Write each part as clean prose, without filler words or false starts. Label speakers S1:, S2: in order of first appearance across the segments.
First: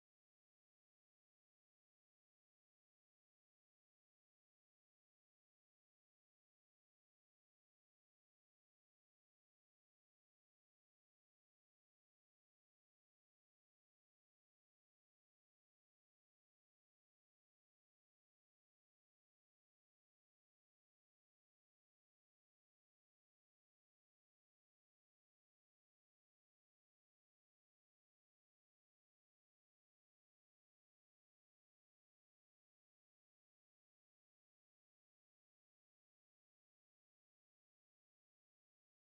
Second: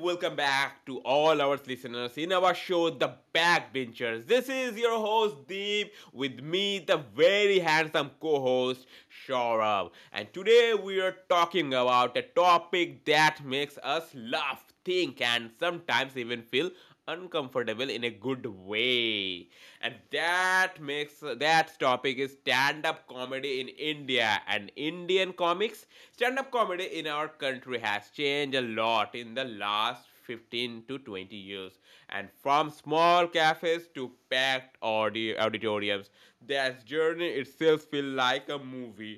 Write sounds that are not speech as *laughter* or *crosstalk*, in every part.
S1: welcome back to all our listeners in our show The Backbenchers. This is your host Deep with me, the very handsome co-host Shaurabh. And today we are talking about a topic that makes us laugh, think, and sometimes even feel uncomfortable in a good way, and that topic is stand up comedy in India and Indian comics. Stand up comedy in our country has changed a lot in the last 15 to 20 years, and from small cafes to packed audio auditoriums, that journey itself feels like a movie.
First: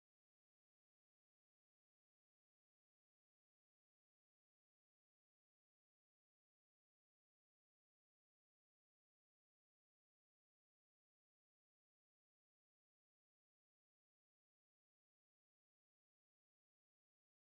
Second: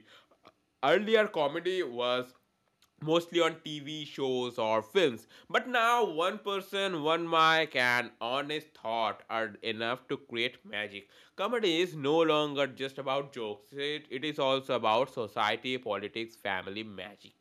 S1: Earlier comedy was mostly on TV shows or films. But now, one person, one mic, and honest thought are enough to create magic. Comedy is no longer just about jokes, it is also about society, politics, family, magic.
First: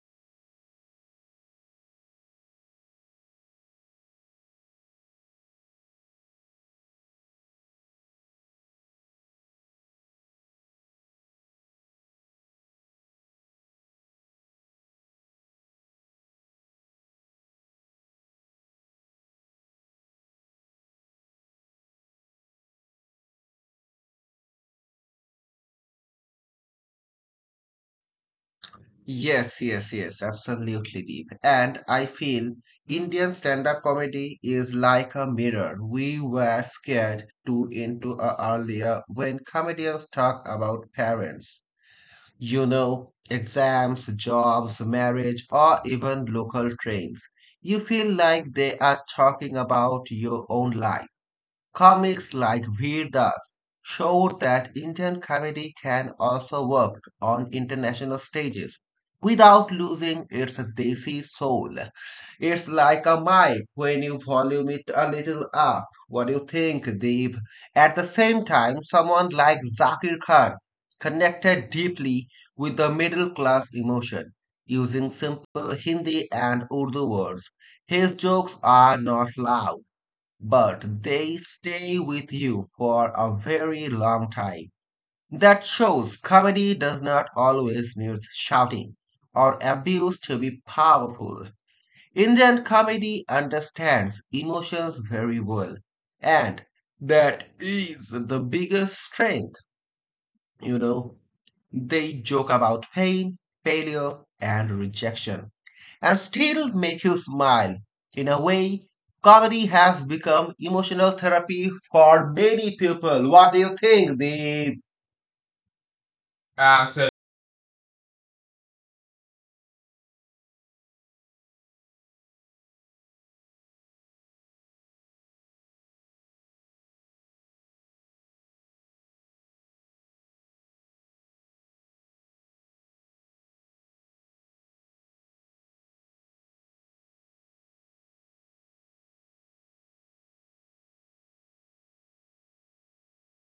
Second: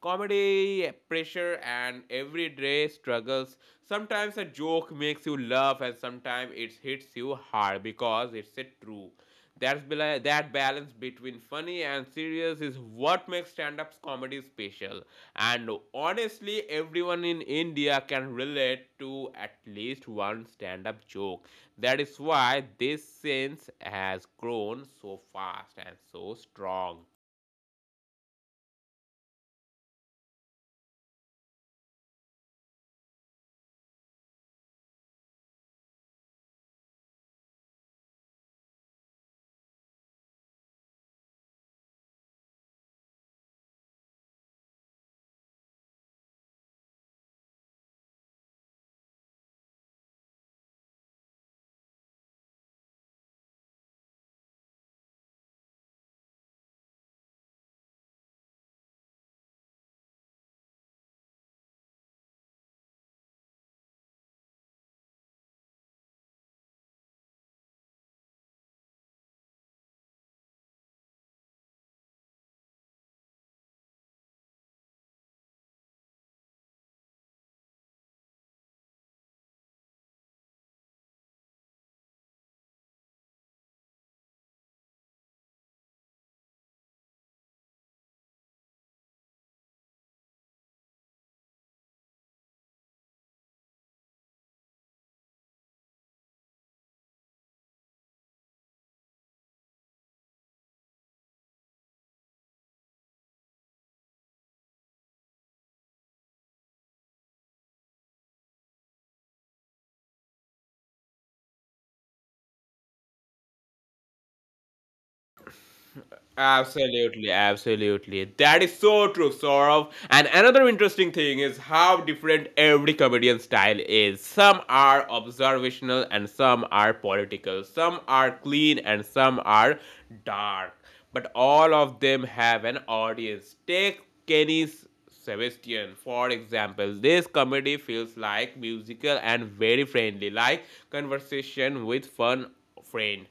S1: Comedy, pressure, and everyday struggles. Sometimes a joke makes you laugh, and sometimes it hits you hard because it's a true. That balance between funny and serious is what makes stand-up comedy special. And honestly, everyone in India can relate to at least one stand-up joke. That is why this sense has grown so fast and so strong.
S2: Yes, yes, yes, absolutely, Deep. And I feel Indian stand-up comedy is like a mirror. We were scared to into a earlier when comedians talk about parents, exams, jobs, marriage, or even local trains. You feel like they are talking about your own life. Comics like Veer Das showed that Indian comedy can also work on international stages without losing its desi soul. It's like a mic when you volume it a little up. What do you think, Deep? At the same time, someone like Zakir Khan connected deeply with the middle class emotion using simple Hindi and Urdu words. His jokes are not loud but they stay with you for a very long time. That shows comedy does not always need shouting or abuse to be powerful. Indian comedy understands emotions very well, and that is the biggest strength, you know. They joke about pain, failure, and rejection and still make you smile. In a way, comedy has become emotional therapy for many people. What do you think, Deep? Uh,
S1: Absolutely, absolutely. That is so true, Saurav. And another interesting thing is how different every comedian style is. Some are observational and some are political. Some are clean and some are dark. But all of them have an audience. Take Kenny's Sebastian, for example, this comedy feels like musical and very friendly, like conversation with fun friend.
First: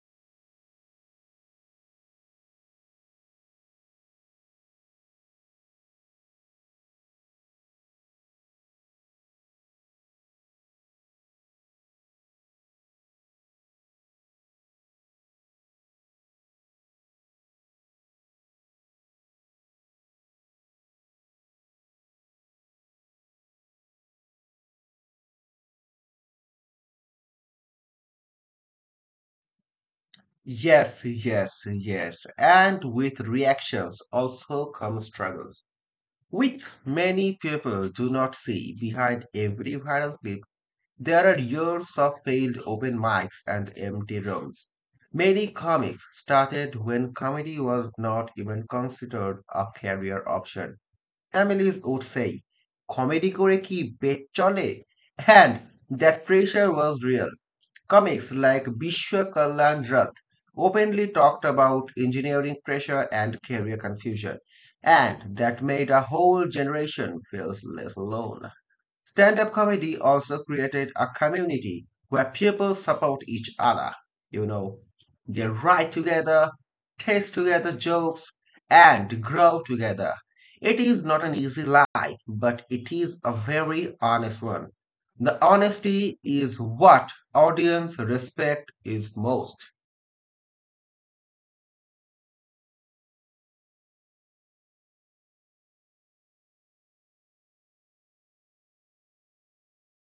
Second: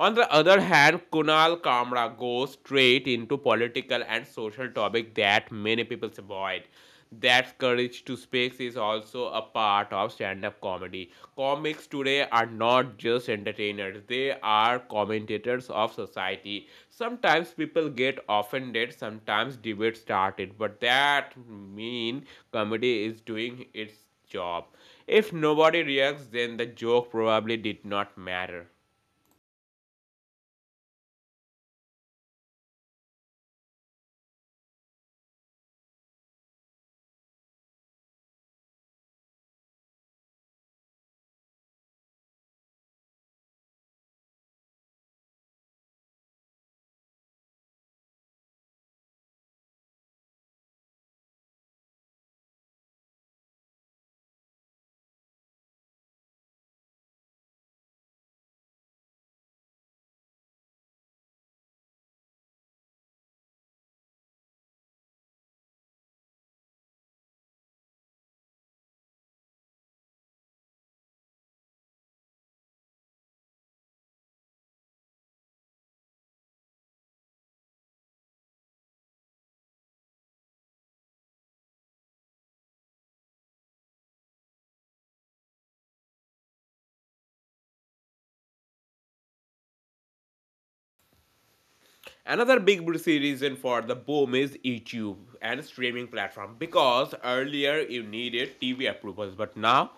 S1: On the other hand, Kunal Kamra goes straight into political and social topics that many people avoid. That courage to speak is also a part of stand-up comedy. Comics today are not just entertainers; they are commentators of society. Sometimes people get offended, sometimes debate started, but that mean comedy is doing its job. If nobody reacts, then the joke probably did not matter.
S2: Yes, yes, yes. And with reactions also come struggles, which many people do not see. Behind every viral clip, there are years of failed open mics and empty rooms. Many comics started when comedy was not even considered a career option. Families would say, comedy kore ki bet chole? And that pressure was real. Comics like Bishwa Kalyan Rath openly talked about engineering pressure and career confusion. And that made a whole generation feel less alone. Stand up comedy also created a community where people support each other. You know, they write together, taste together jokes, and grow together. It is not an easy life, but it is a very honest one. The honesty is what audience respect is most.
S1: Another big reason for the boom is YouTube and streaming platform, because earlier you needed TV approvals, but now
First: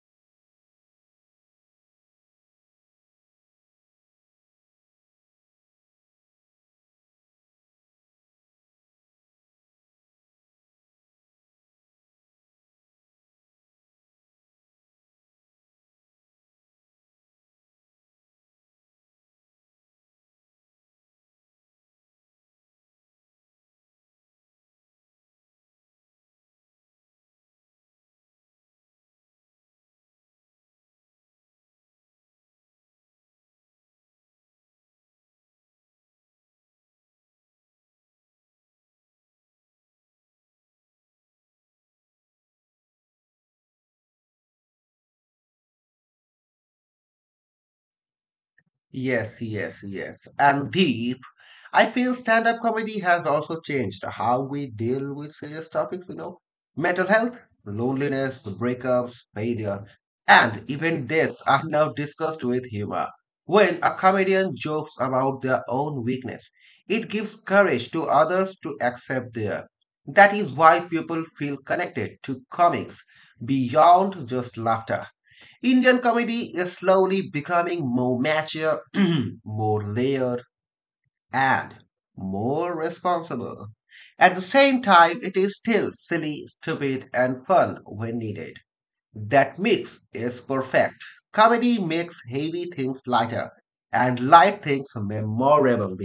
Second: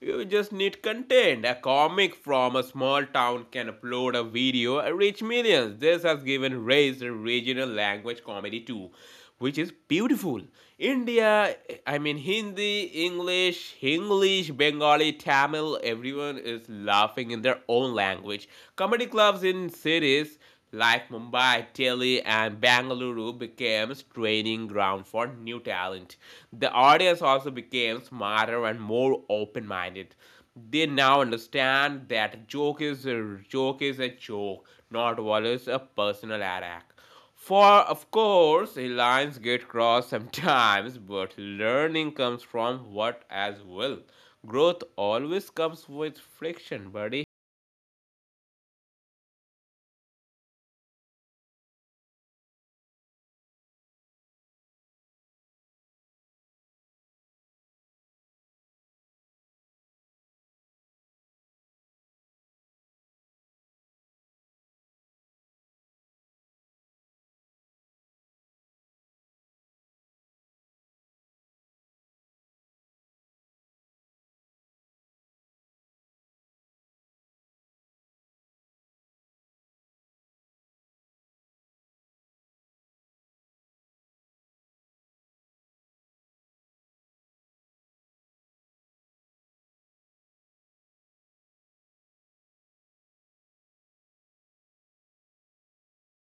S1: you just need content. A comic from a small town can upload a video and reach millions. This has given rise to regional language comedy too, which is beautiful. India, I mean Hindi, English, Hinglish, Bengali, Tamil, everyone is laughing in their own language. Comedy clubs in cities like Mumbai, Delhi, and Bangalore became training ground for new talent. The audience also became smarter and more open-minded. They now understand that a joke is a joke is a joke, not always a personal attack. For of course, lines get crossed sometimes, but learning comes from what as well. Growth always comes with friction, buddy.
S2: Yes, yes, yes. And deep. I feel stand-up comedy has also changed how we deal with serious topics, mental health, loneliness, breakups, failure, and even deaths are now discussed with humor. When a comedian jokes about their own weakness, it gives courage to others to accept their. That is why people feel connected to comics beyond just laughter. Indian comedy is slowly becoming more mature, *clears throat* more layered, and more responsible. At the same time, it is still silly, stupid, and fun when needed. That mix is perfect. Comedy makes heavy things lighter and light things memorable.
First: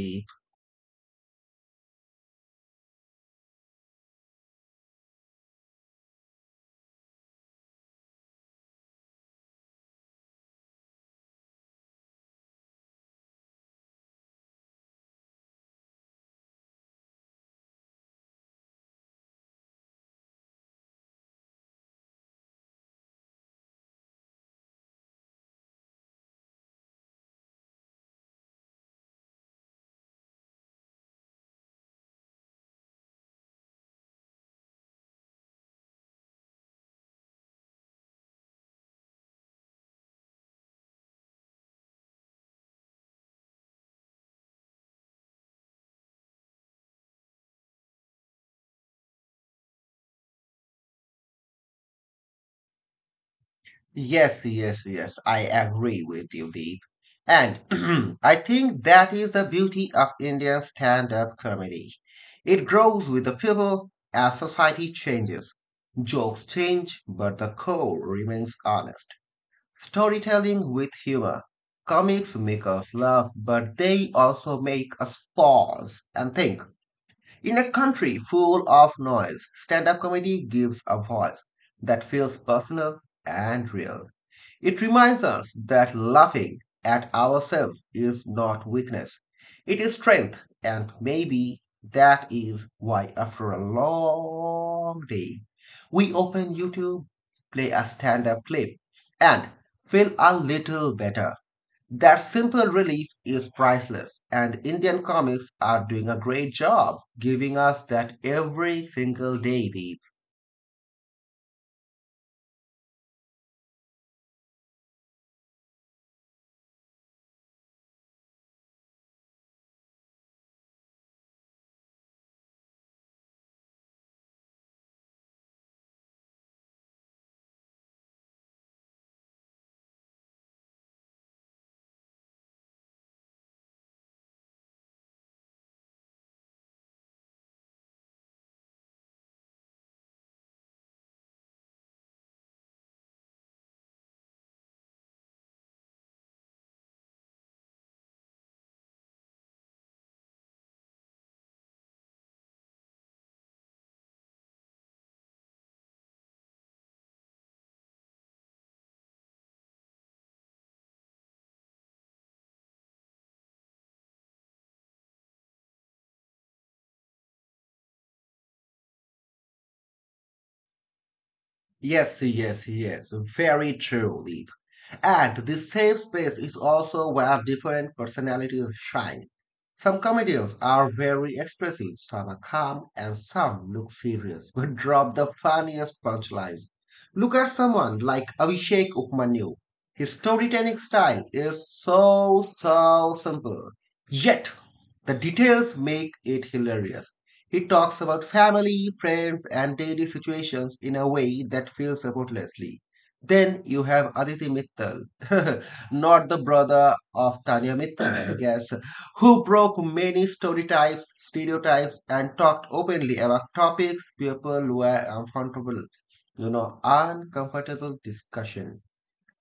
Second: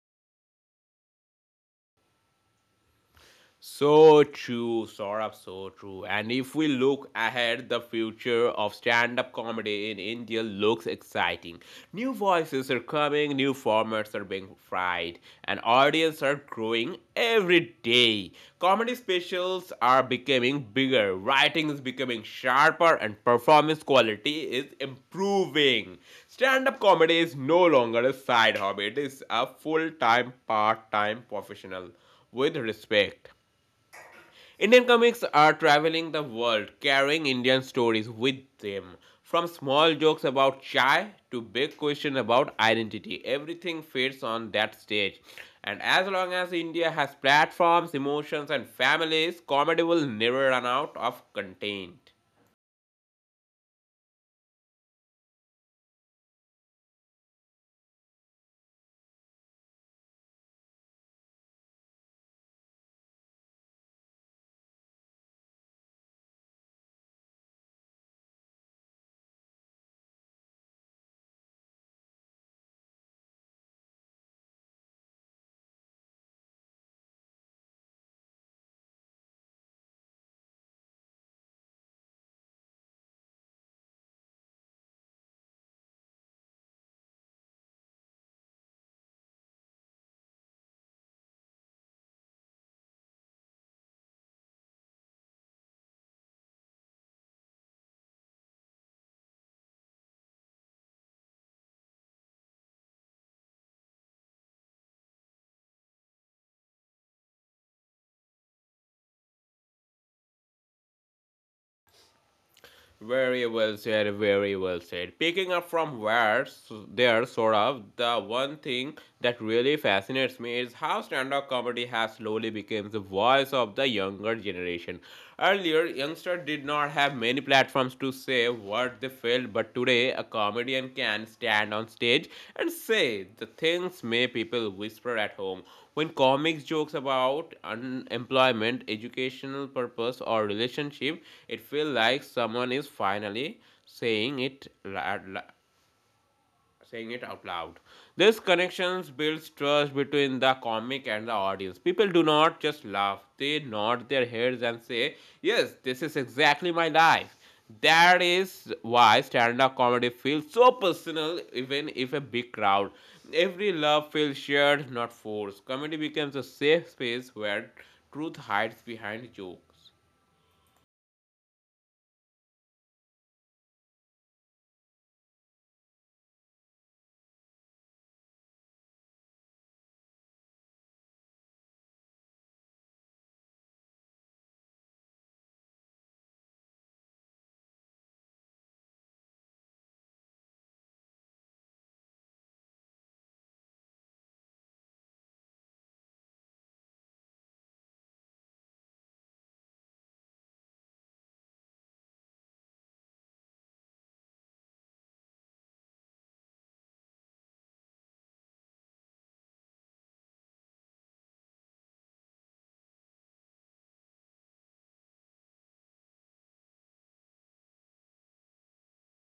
S1: So true, Saurabh, so true. And if we look ahead, the future of stand up comedy in India looks exciting. New voices are coming, new formats are being tried, and audience are growing every day. Comedy specials are becoming bigger, writing is becoming sharper, and performance quality is improving. Stand up comedy is no longer a side hobby, it is a full time, part time professional with respect. Indian comics are traveling the world carrying Indian stories with them. From small jokes about chai to big questions about identity, everything fits on that stage. And as long as India has platforms, emotions, and families, comedy will never run out of content.
S2: Yes, yes, yes, I agree with you, Deep. And *clears throat* I think that is the beauty of Indian stand-up comedy. It grows with the people as society changes. Jokes change, but the core remains honest. Storytelling with humor. Comics make us laugh, but they also make us pause and think. In a country full of noise, stand-up comedy gives a voice that feels personal and real. It reminds us that laughing at ourselves is not weakness, it is strength, and maybe that is why, after a long day, we open YouTube, play a stand up clip, and feel a little better. That simple relief is priceless, and Indian comics are doing a great job giving us that every single day, Deep.
S1: Very well said, very well said. Picking up from where there, sort of, the one thing that really fascinates me is how stand-up comedy has slowly become the voice of the younger generation. Earlier, youngsters did not have many platforms to say what they failed, but today a comedian can stand on stage and say the things may people whisper at home. When comics jokes about unemployment, educational purpose, or relationship, it feels like someone is finally saying it li- li- saying it out loud. This connections builds trust between the comic and the audience. People do not just laugh, they nod their heads and say, yes, this is exactly my life. That is why stand up comedy feels so personal, even if a big crowd. Every laugh feels shared, not forced. Comedy becomes a safe space where truth hides behind jokes.
S2: Yes, yes, yes, very true, Deep. And this safe space is also where different personalities shine. Some comedians are very expressive, some are calm, and some look serious but drop the funniest punchlines. Look at someone like Abhishek Upmanyu. His storytelling style is so simple. Yet, the details make it hilarious. He talks about family, friends, and daily situations in a way that feels effortlessly then you have Aditi Mittal, *laughs* not the brother of Tanya Mittal, I guess, who broke many stereotypes and talked openly about topics people were uncomfortable, uncomfortable discussion.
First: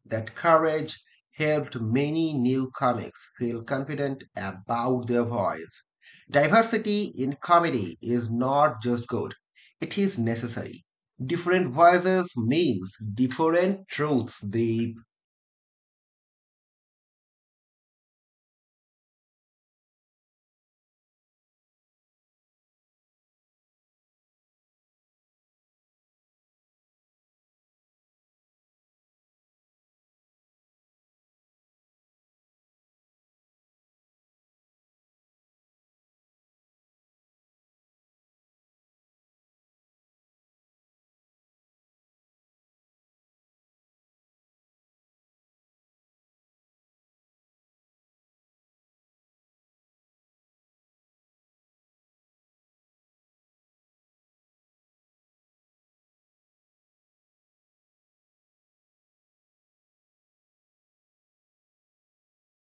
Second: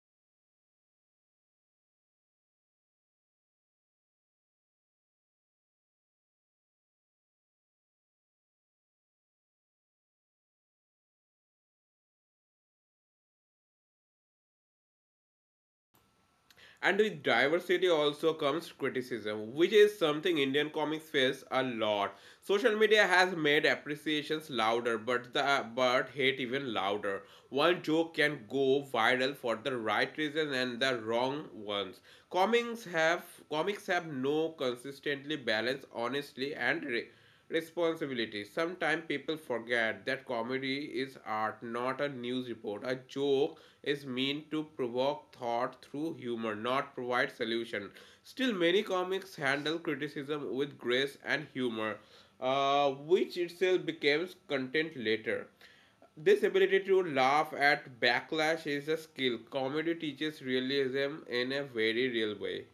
S2: That courage helped many new comics feel confident about their voice. Diversity in comedy is not just good, it is necessary. Different voices means different truths. The
S1: And with diversity also comes criticism, which is something Indian comics face a lot. Social media has made appreciations louder, but the but hate even louder. One joke can go viral for the right reason and the wrong ones. Comics have comics have no consistently balanced honestly and responsibility. Sometimes people forget that comedy is art, not a news report. A joke is meant to provoke thought through humor, not provide solution. Still, many comics handle criticism with grace and humor, uh, which itself becomes content later. This ability to laugh at backlash is a skill. Comedy teaches realism in a very real way.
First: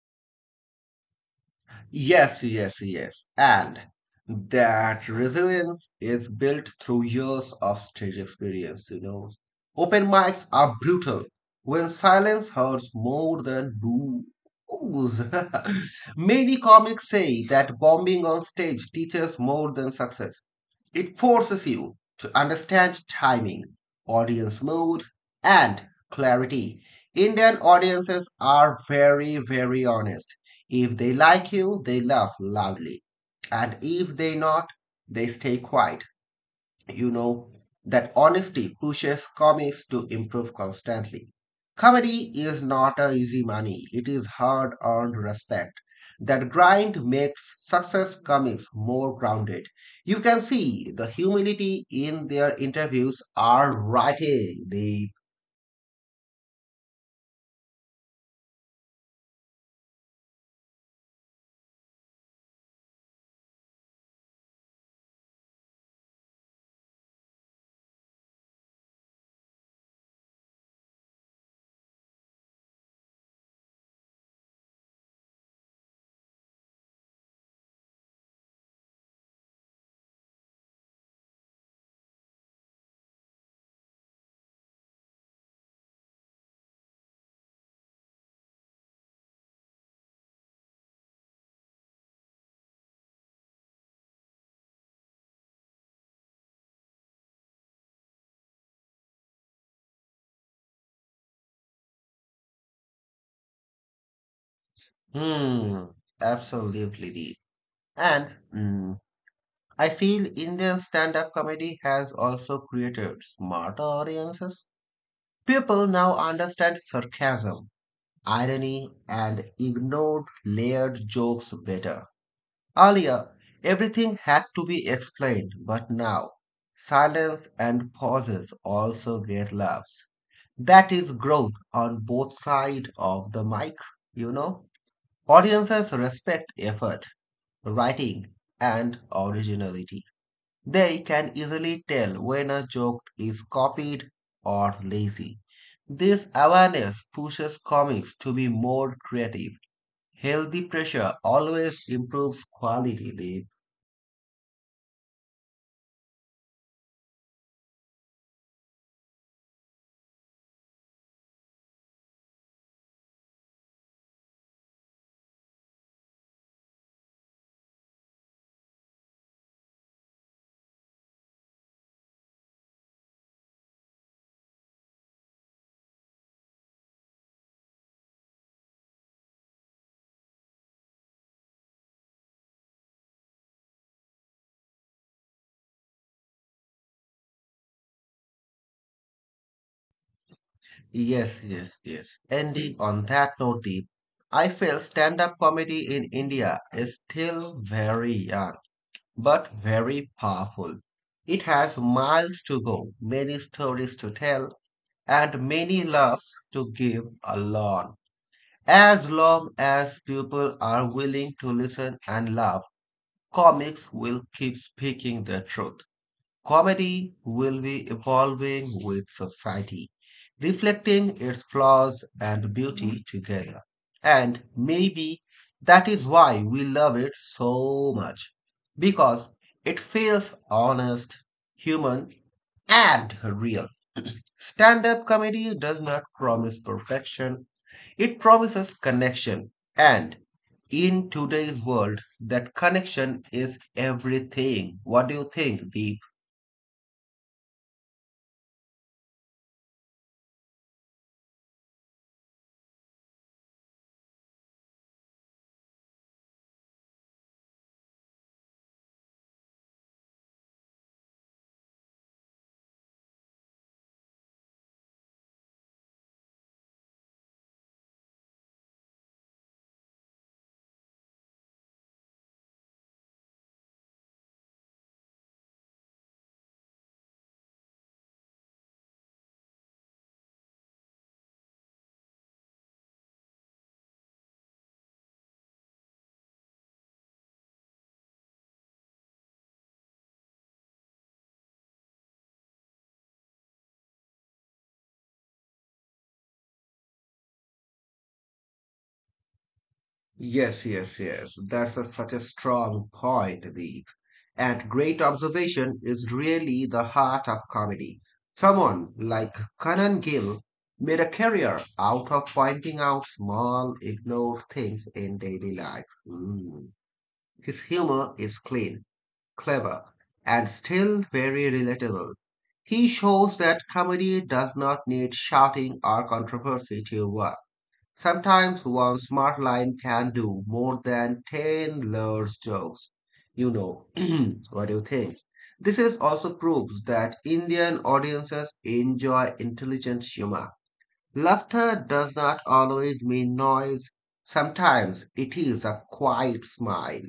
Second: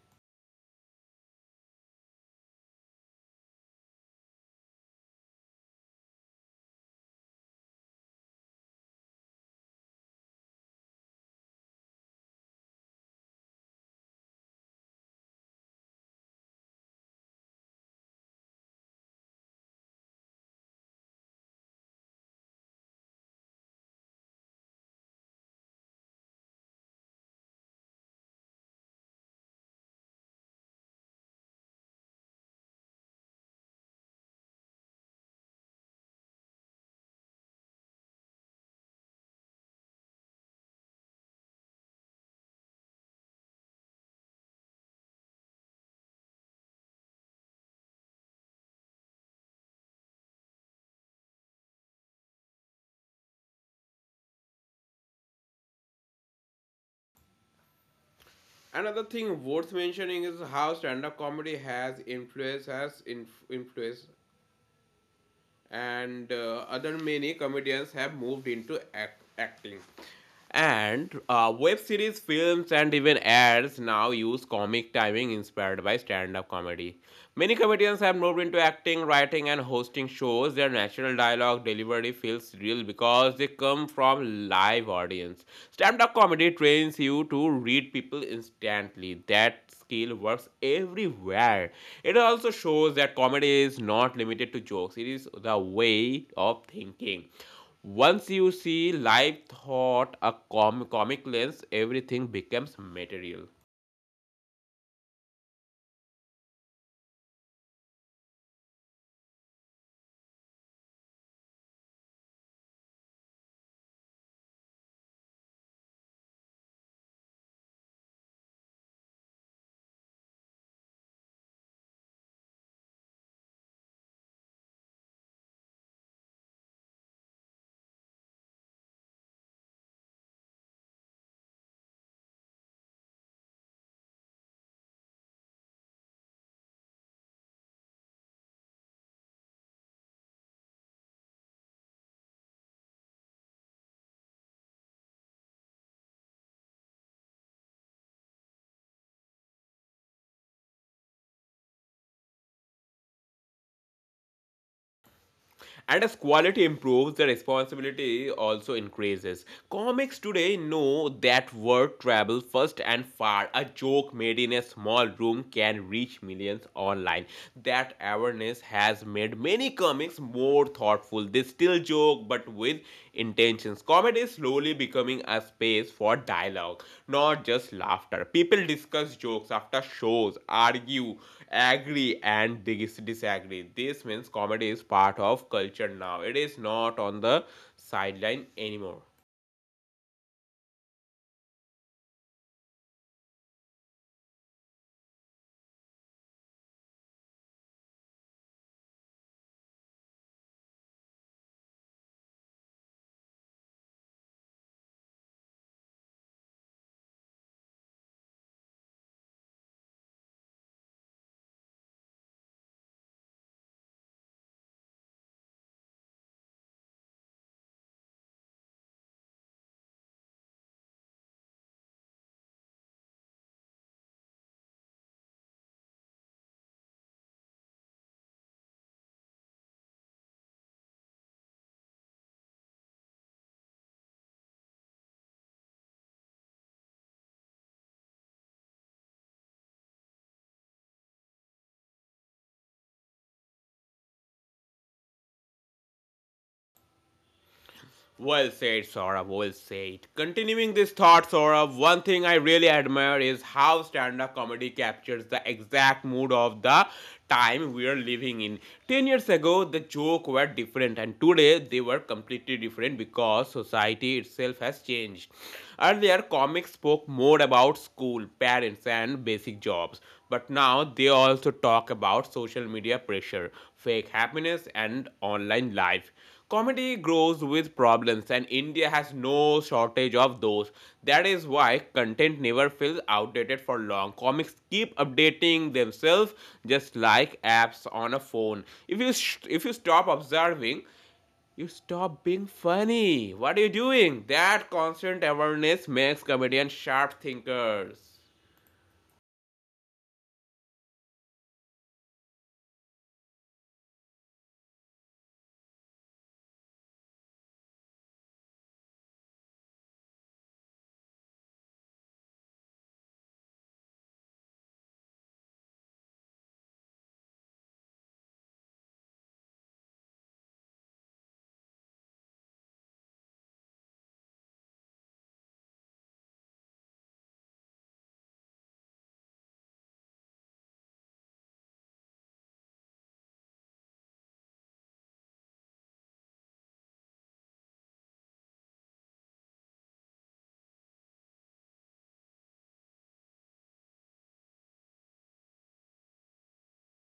S2: Yes, yes, yes. And that resilience is built through years of stage experience, Open mics are brutal when silence hurts more than booze. *laughs* Many comics say that bombing on stage teaches more than success. It forces you to understand timing, audience mood, and clarity. Indian audiences are very, very honest. If they like you, they laugh loudly. And if they not, they stay quiet you know, that honesty pushes comics to improve constantly. Comedy is not a easy money, it is hard earned respect. That grind makes success comics more grounded. You can see the humility in their interviews are writing the
S1: Another thing worth mentioning is how stand-up comedy has influenced has inf- influenced, and other many comedians have moved into acting. And web series, films, and even ads now use comic timing inspired by stand-up comedy. Many comedians have moved into acting, writing, and hosting shows. Their natural dialogue delivery feels real because they come from live audience. Stand-up comedy trains you to read people instantly. That skill works everywhere. It also shows that comedy is not limited to jokes, it is the way of thinking. Once you see life thought a comic lens, everything becomes material.
S2: hmm absolutely deep. And mm, I feel Indian stand-up comedy has also created smarter audiences. People now understand sarcasm irony, and ignored layered jokes better. Earlier, everything had to be explained, but now, silence and pauses also get laughs. That is growth on both sides of the mic, you know. Audiences respect effort, writing, and originality. They can easily tell when a joke is copied or lazy. This awareness pushes comics to be more creative Healthy pressure always improves quality, Deep.
S1: And as quality improves, the responsibility also increases. Comics today know that word travels first and far. A joke made in a small room can reach millions online. That awareness has made many comics more thoughtful. They still joke but with intentions. Comedy is slowly becoming a space for dialogue, not just laughter. People discuss jokes after shows, argue, agree, and disagree. This means comedy is part of culture now, it is not on the sideline anymore.
S2: Yes, yes, yes. Ending on that note, Deep, I feel stand up comedy in India is still very young, but very powerful. It has miles to go, many stories to tell, and many laughs to give along. As long as people are willing to listen and laugh, comics will keep speaking the truth. Comedy will be evolving with society, reflecting its flaws and beauty together. And maybe that is why we love it so much, because it feels honest, human, and real. Stand up comedy does not promise perfection, it promises connection. And in today's world, that connection is everything. What do you think? The
S1: Well said, Saurabh. Well said. Continuing this thought, Saurabh, one thing I really admire is how stand up comedy captures the exact mood of the time we are living in. 10 years ago, the jokes were different, and today they were completely different because society itself has changed. Earlier, comics spoke more about school, parents, and basic jobs, but now they also talk about social media pressure, fake happiness, and online life. Comedy grows with problems, and India has no shortage of those. That is why content never feels outdated for long. Comics keep updating themselves just like apps on a phone. If you stop observing, you stop being funny. What are you doing? That constant awareness makes comedians sharp thinkers.
S2: Yes, yes, yes. That's a, such a strong point, Deep. And great observation is really the heart of comedy. Someone like Kanan Gill made a career out of pointing out small, ignored things in daily life. Mm. His humor is clean, clever, and still very relatable. He shows that comedy does not need shouting or controversy to work. Sometimes one smart line can do more than 10 layers jokes. You know, *clears throat* what do you think? This is also proves that Indian audiences enjoy intelligent humor. Laughter does not always mean noise. Sometimes it is a quiet smile.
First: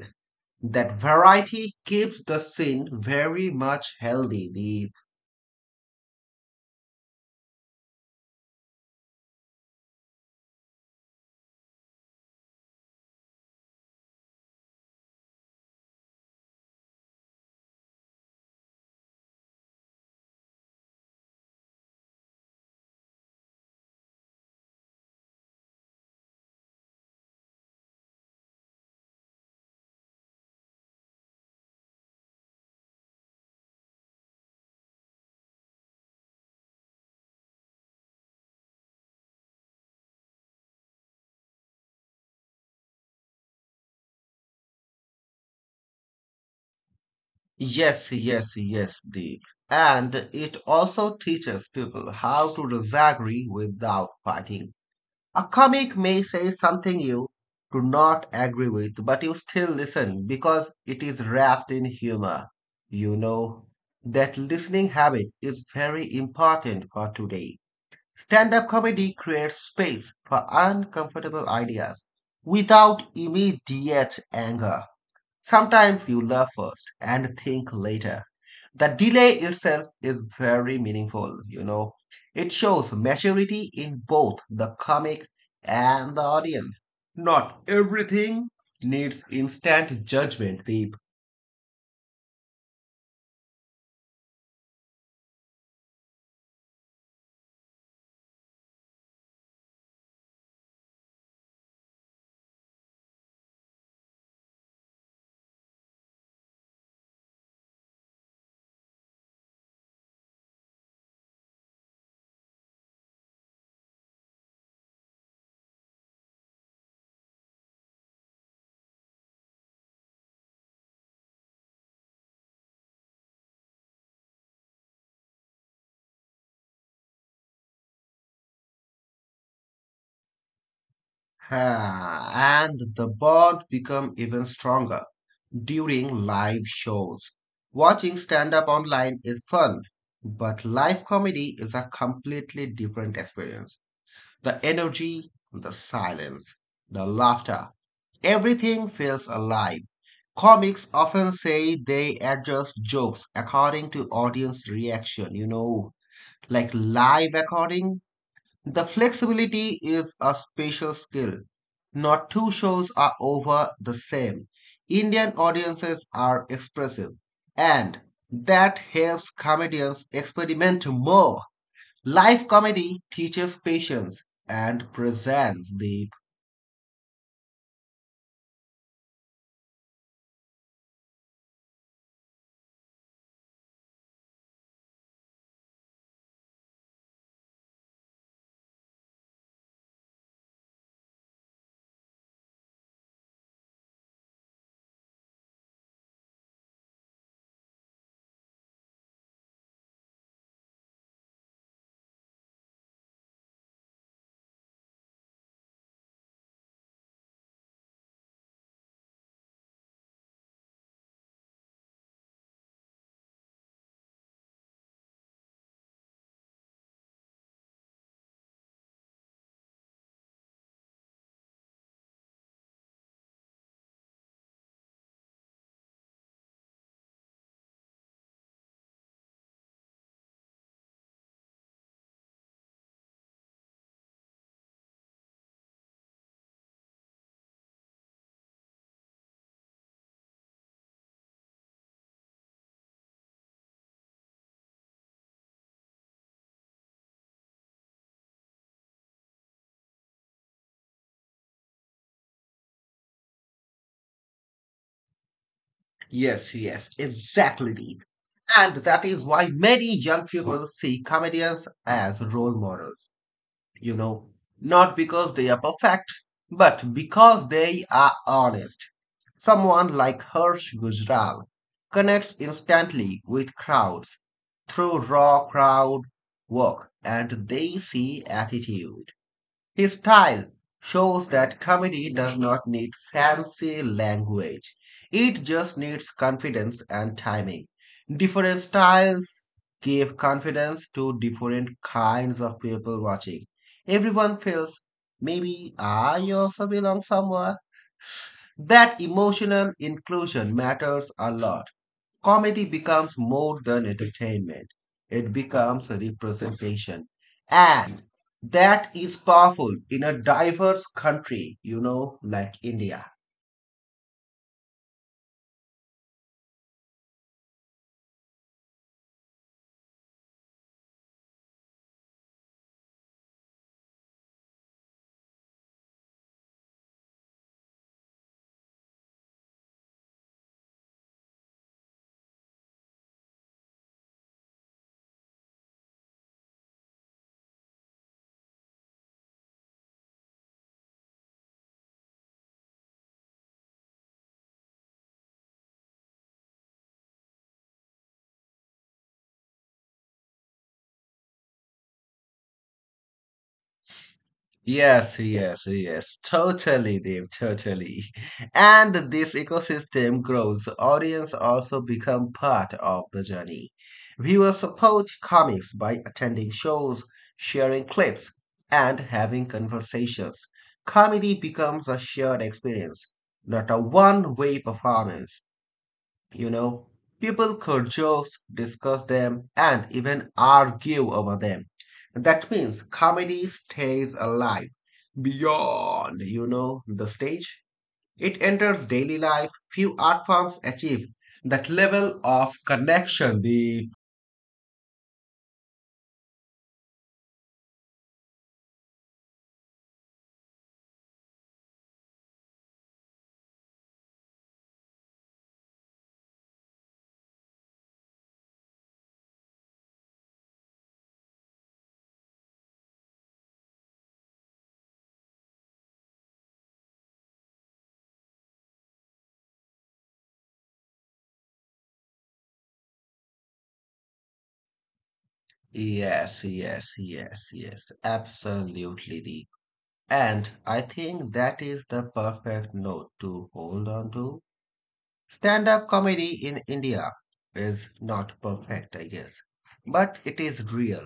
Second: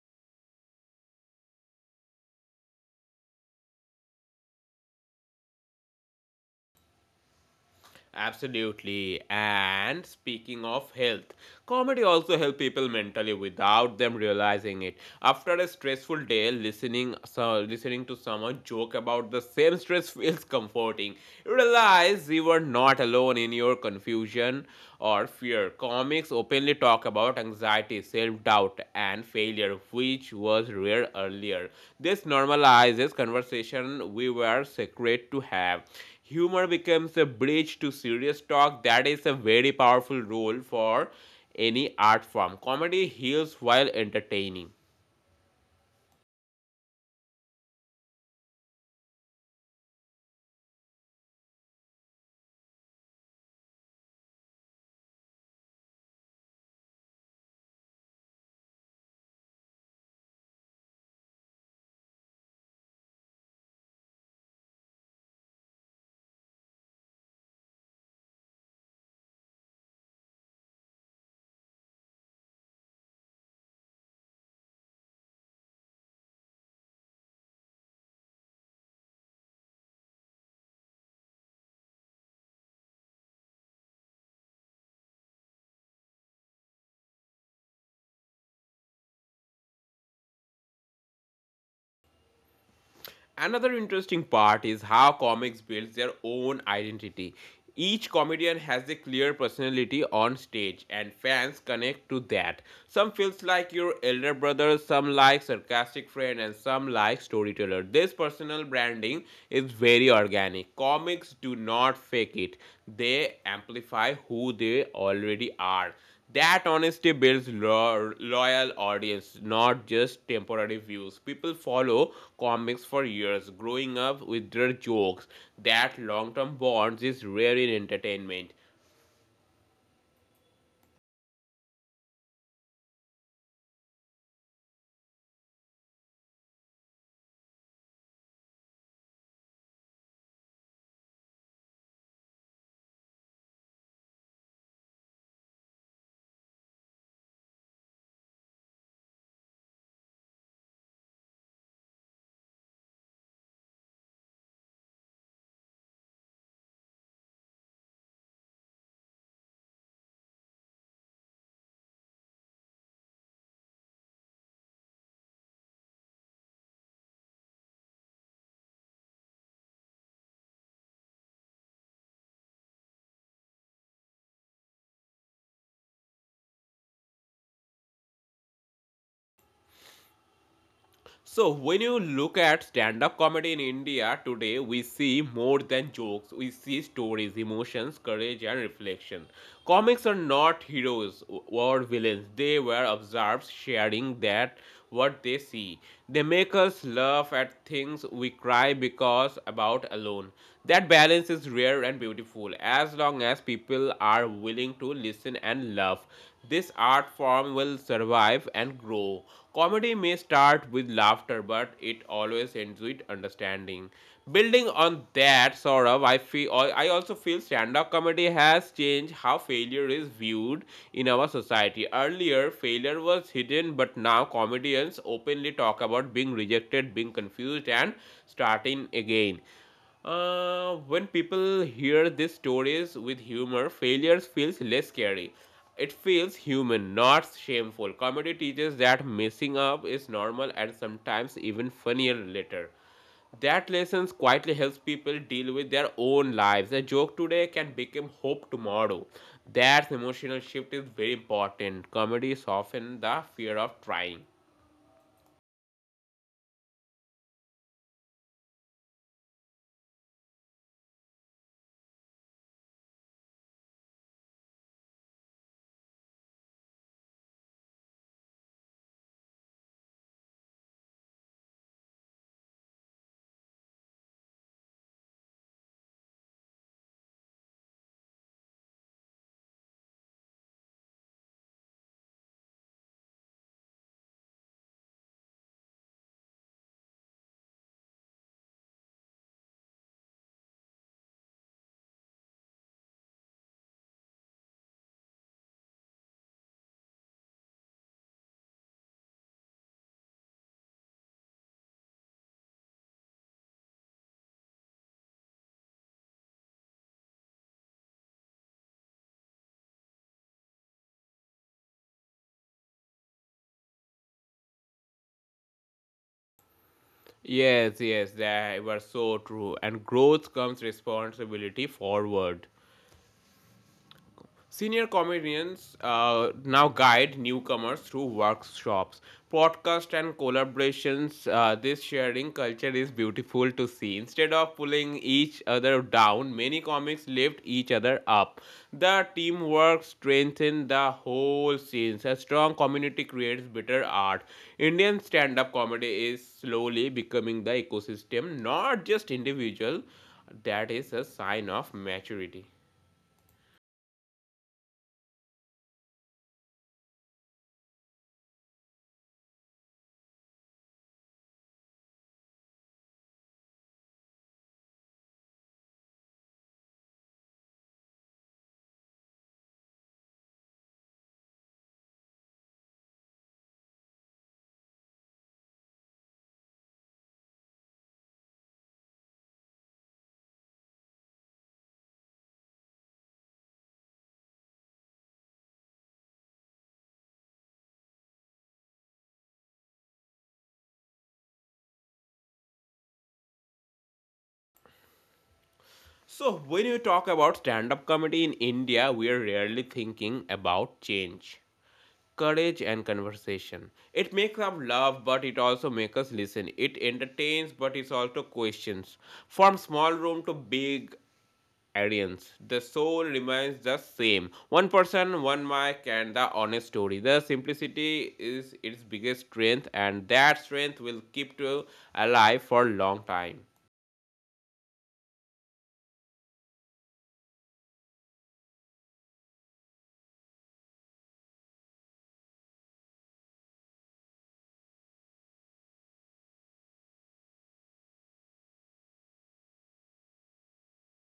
S2: That variety keeps the scene very much healthy. The
S1: Absolutely. And speaking of health, comedy also helps people mentally without them realizing it. After a stressful day, listening to someone joke about the same stress feels comforting. You realize you are not alone in your confusion or fear. Comics openly talk about anxiety, self-doubt, and failure, which was rare earlier. This normalizes conversation we were secret to have humor becomes a bridge to serious talk. That is a very powerful role for any art form. Comedy heals while entertaining.
S2: Yes, yes, yes, Deep. And it also teaches people how to disagree without fighting. A comic may say something you do not agree with, but you still listen because it is wrapped in humor. You know, that listening habit is very important for today. Stand up comedy creates space for uncomfortable ideas without immediate anger. Sometimes you love first and think later. The delay itself is very meaningful, It shows maturity in both the comic and the audience. Not everything needs instant judgment, Deep.
S1: Another interesting part is how comics build their own identity. Each comedian has a clear personality on stage, and fans connect to that. Some feels like your elder brother, some like sarcastic friend, and some like storyteller. This personal branding is very organic. Comics do not fake it; they amplify who they already are. That honesty builds loyal audience, not just temporary views. People follow comics for years, growing up with their jokes. That long-term bonds is rare in entertainment.
S2: Ha, and the bond become even stronger during live shows. Watching stand up online is fun, but live comedy is a completely different experience. The energy, the silence, the laughter, everything feels alive. Comics often say they adjust jokes according to audience reaction, like live recording. The flexibility is a special skill. Not two shows are over the same. Indian audiences are expressive, and that helps comedians experiment more. Live comedy teaches patience and presents the
S1: So, when you look at stand up comedy in India today, we see more than jokes. We see stories, emotions, courage, and reflection. Comics are not heroes or villains, they were observers sharing that what they see. They make us laugh at things we cry because about alone. That balance is rare and beautiful as long as people are willing to listen passion and love, this art form will survive and grow. Comedy may start with laughter, but it always ends with understanding. Building on that, Saurav, I also feel stand-up comedy has changed how failure is viewed in our society. Earlier, failure was hidden, but now comedians openly talk about being rejected, being confused, and starting again. When people hear these stories with humor, failures feels less scary. It feels human, not shameful. Comedy teaches that messing up is normal and sometimes even funnier later. That lessons quietly helps people deal with their own lives. A joke today can become hope tomorrow. That emotional shift is very important. Comedy softens the fear of trying.
S2: Yes, yes, exactly, Deep. And that is why many young people see comedians as role models, you know, not because they are perfect, but because they are honest. Someone like Harsh Gujral connects instantly with crowds through raw crowd work and they see attitude His style shows that comedy does not need fancy language. It just needs confidence and timing. Different styles give confidence to different kinds of people watching. Everyone feels maybe I also belong somewhere. That emotional inclusion matters a lot. Comedy becomes more than entertainment, it becomes a representation. And that is powerful in a diverse country, like India.
S1: Yes, yes, they were so true. And growth comes responsibility forward. Senior comedians now guide newcomers through workshops, podcasts, and collaborations. This sharing culture is beautiful to see. Instead of pulling each other down, many comics lift each other up. The teamwork strengthens the whole scene. A strong community creates better art. Indian stand up comedy is slowly becoming the ecosystem, not just individual. That is a sign of maturity.
S2: Yes, yes, yes. Totally, Dave, totally. *laughs* And this ecosystem grows. Audience also become part of the journey. Viewers support comics by attending shows, sharing clips, and having conversations. Comedy becomes a shared experience, not a one-way performance. You know, people could jokes, discuss them, and even argue over them. That means comedy stays alive beyond, the stage. It enters daily life. Few art forms achieve that level of connection. The
S1: So, when you talk about stand up comedy in India, we are rarely thinking about change, courage, and conversation. It makes us laugh, but it also makes us listen. It entertains, but it also questions. From small room to big audience, the soul remains the same. One person, one mic, and the honest story. The simplicity is its biggest strength, and that strength will keep you alive for a long time.
S2: yes, yes, yes, yes, absolutely. The and I think that is the perfect note to hold on to Stand up comedy in India is not perfect, I guess, but it is real.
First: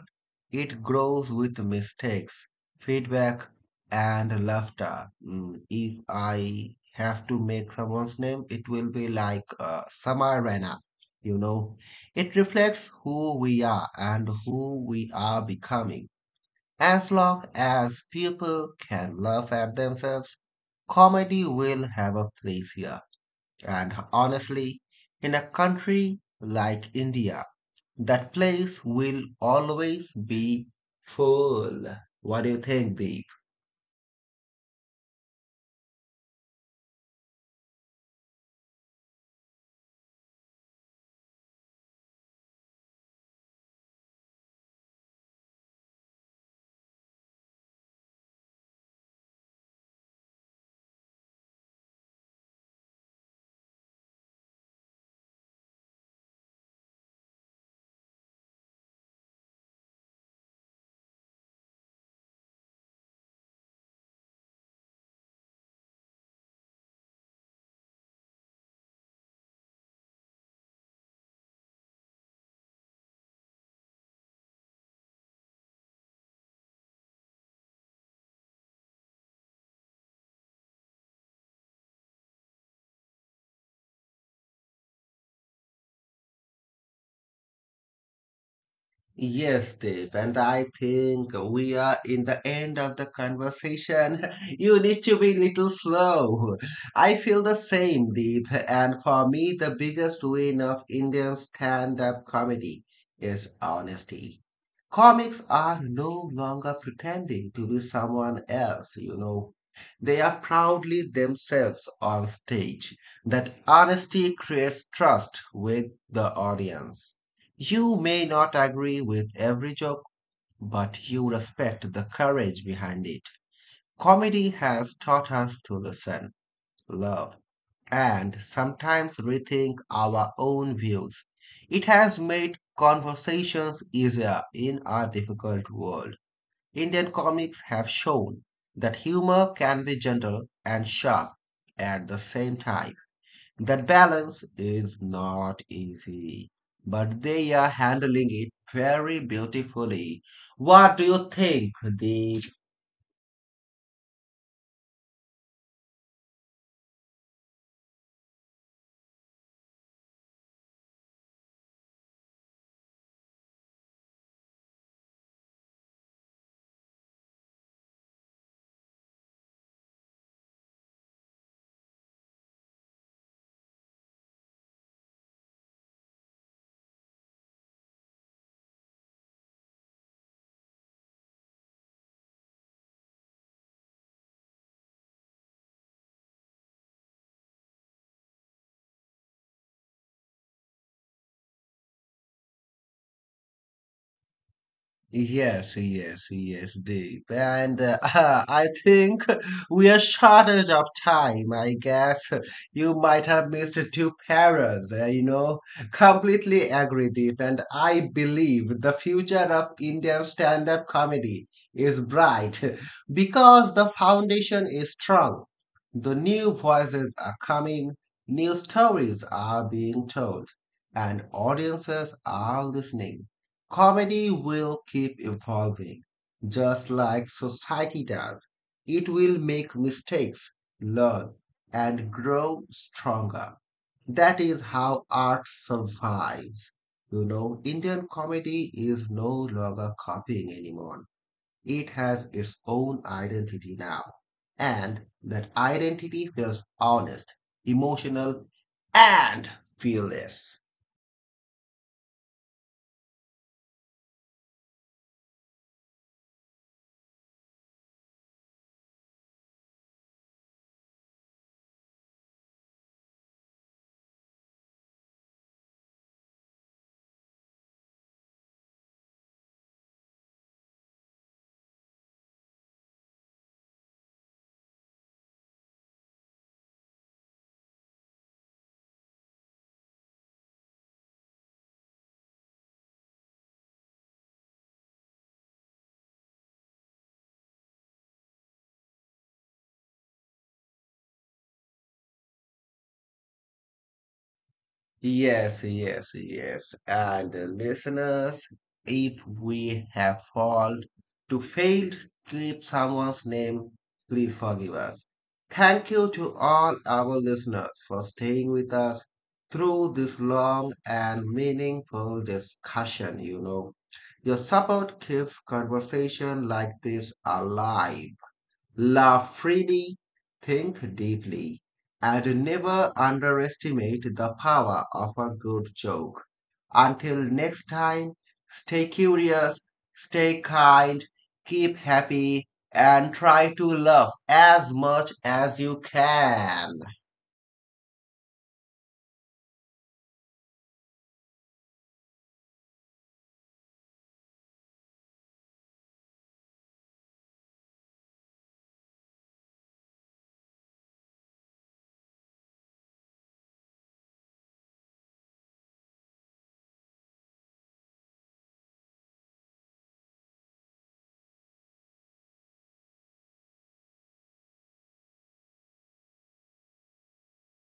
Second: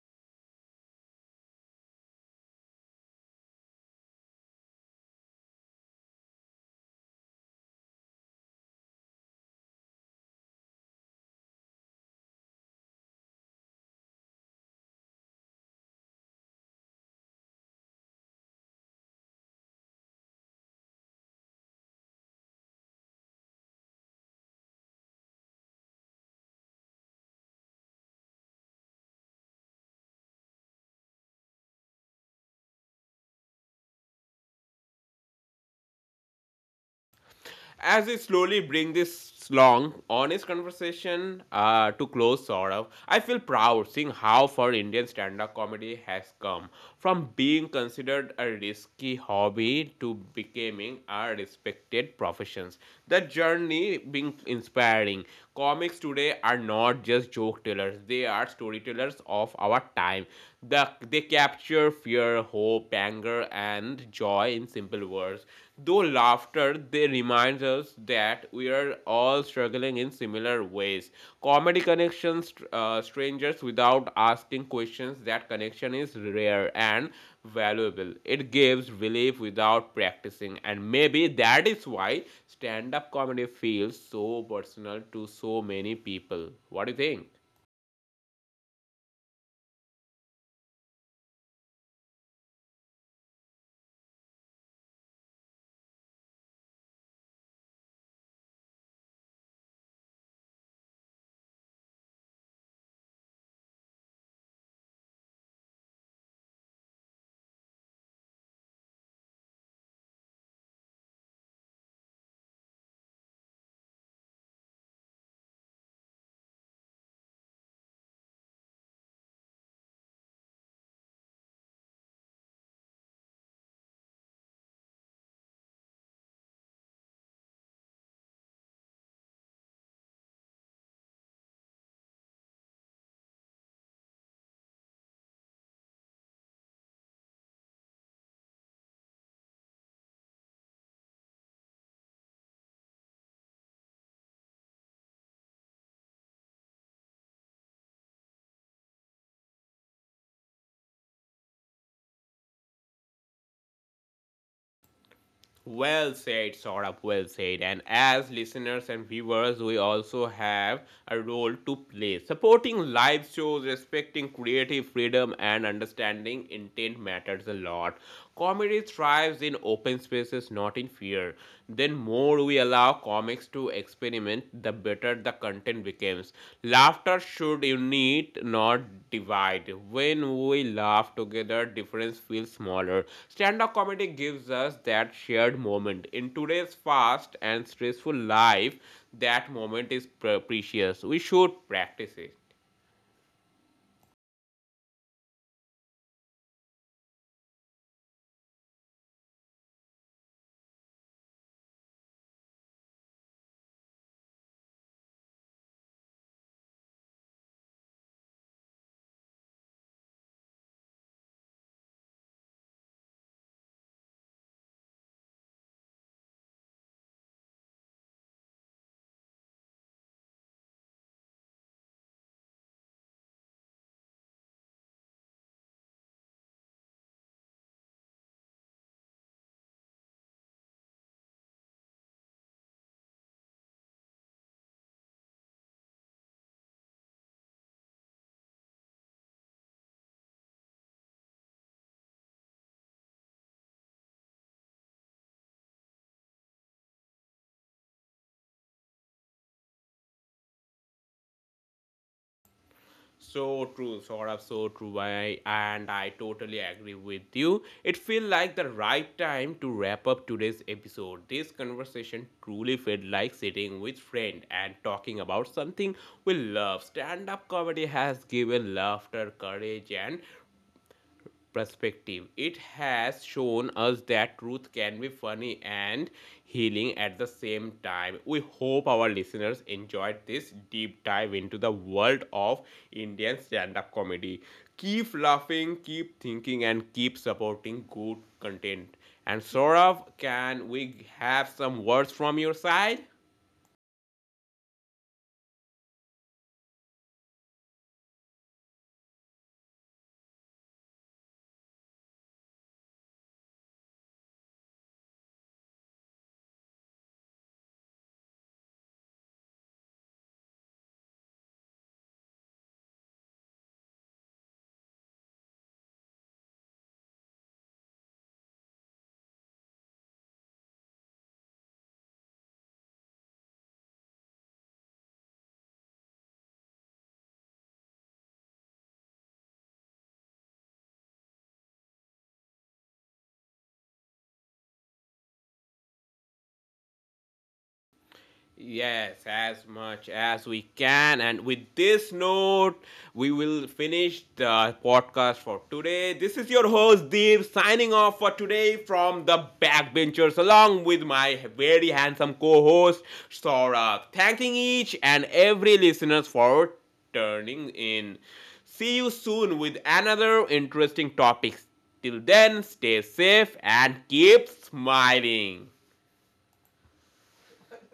S2: It grows with mistakes, feedback, and laughter. Mm, if I have to make someone's name, it will be like Samar Rana, you know. It reflects who we are and who we are becoming. As long as people can laugh at themselves, comedy will have a place here. And honestly, in a country like India, that place will always be full. What do you think, B?
S1: As we slowly bring this long, honest conversation to close, sort of, I feel proud seeing how far Indian stand up comedy has come from being considered a risky hobby to becoming a respected profession. The journey being inspiring. Comics today are not just joke tellers, they are storytellers of our time. They capture fear, hope, anger, and joy in simple words. Though laughter, they remind us that we are all struggling in similar ways. Comedy connections strangers without asking questions. That connection is rare and valuable. It gives relief without practicing, and maybe that is why stand-up comedy feels so personal to so many people. What do you think?
S2: Yes, Deep, and I think we are in the end of the conversation. *laughs* You need to be a little slow. I feel the same, Deep, and for me, the biggest win of Indian stand-up comedy is honesty. Comics are no longer pretending to be someone else, They are proudly themselves on stage. That honesty creates trust with the audience. You may not agree with every joke, but you respect the courage behind it. Comedy has taught us to listen, love, and sometimes rethink our own views. It has made conversations easier in our difficult world. Indian comics have shown that humor can be gentle and sharp at the same time. That balance is not easy, but they are handling it very beautifully. What do you think, Deep?
S1: Well said, Saurabh, well said. And as listeners and viewers, we also have a role to play. Supporting live shows, respecting creative freedom, and understanding intent matters a lot. Comedy thrives in open spaces, not in fear. Then more we allow comics to express experiment, the better the content becomes. Laughter should unite, not divide. When we laugh together, difference feels smaller. Stand up comedy gives us that shared moment. In today's fast and stressful life, that moment is precious. We should practice it.
S2: Yes, yes, yes, Deep. And *laughs* I think we are shortage of time. I guess you might have missed two paras, Completely agree, Deep. And I believe the future of Indian stand-up comedy is bright *laughs* because the foundation is strong. The new voices are coming, new stories are being told, and audiences are listening. Comedy will keep evolving, just like society does. It will make mistakes, learn, and grow stronger. That is how art survives. You know, Indian comedy is no longer copying anyone. It has its own identity now. And that identity feels honest, emotional, and fearless.
S1: So true, Saurabh, so true. I, and I totally agree with you. It feels like the right time to wrap up today's episode. This conversation truly felt like sitting with friend and talking about something we love. Stand-up comedy has given laughter, courage, and perspective. It has shown us that truth can be funny and healing at the same time. We hope our listeners enjoyed this deep dive into the world of Indian stand up comedy. Keep laughing, keep thinking, and keep supporting good content. And Saurav, can we have some words from your side?
S2: Yes, yes, yes. And listeners, if we have fail to keep someone's name, please forgive us. Thank you to all our listeners for staying with us through this long and meaningful discussion, Your support keeps conversation like this alive. Laugh freely, think deeply, and never underestimate the power of a good joke. Until next time, stay curious, stay kind, keep happy, and try to love as much as you can.
S1: Yes, as much as we can. And with this note, we will finish the podcast for today. This is your host, Deep, signing off for today from the backbenchers, along with my very handsome co host, Saurabh. Thanking each and every listeners for turning in. See you soon with another interesting topic. Till then, stay safe and keep smiling.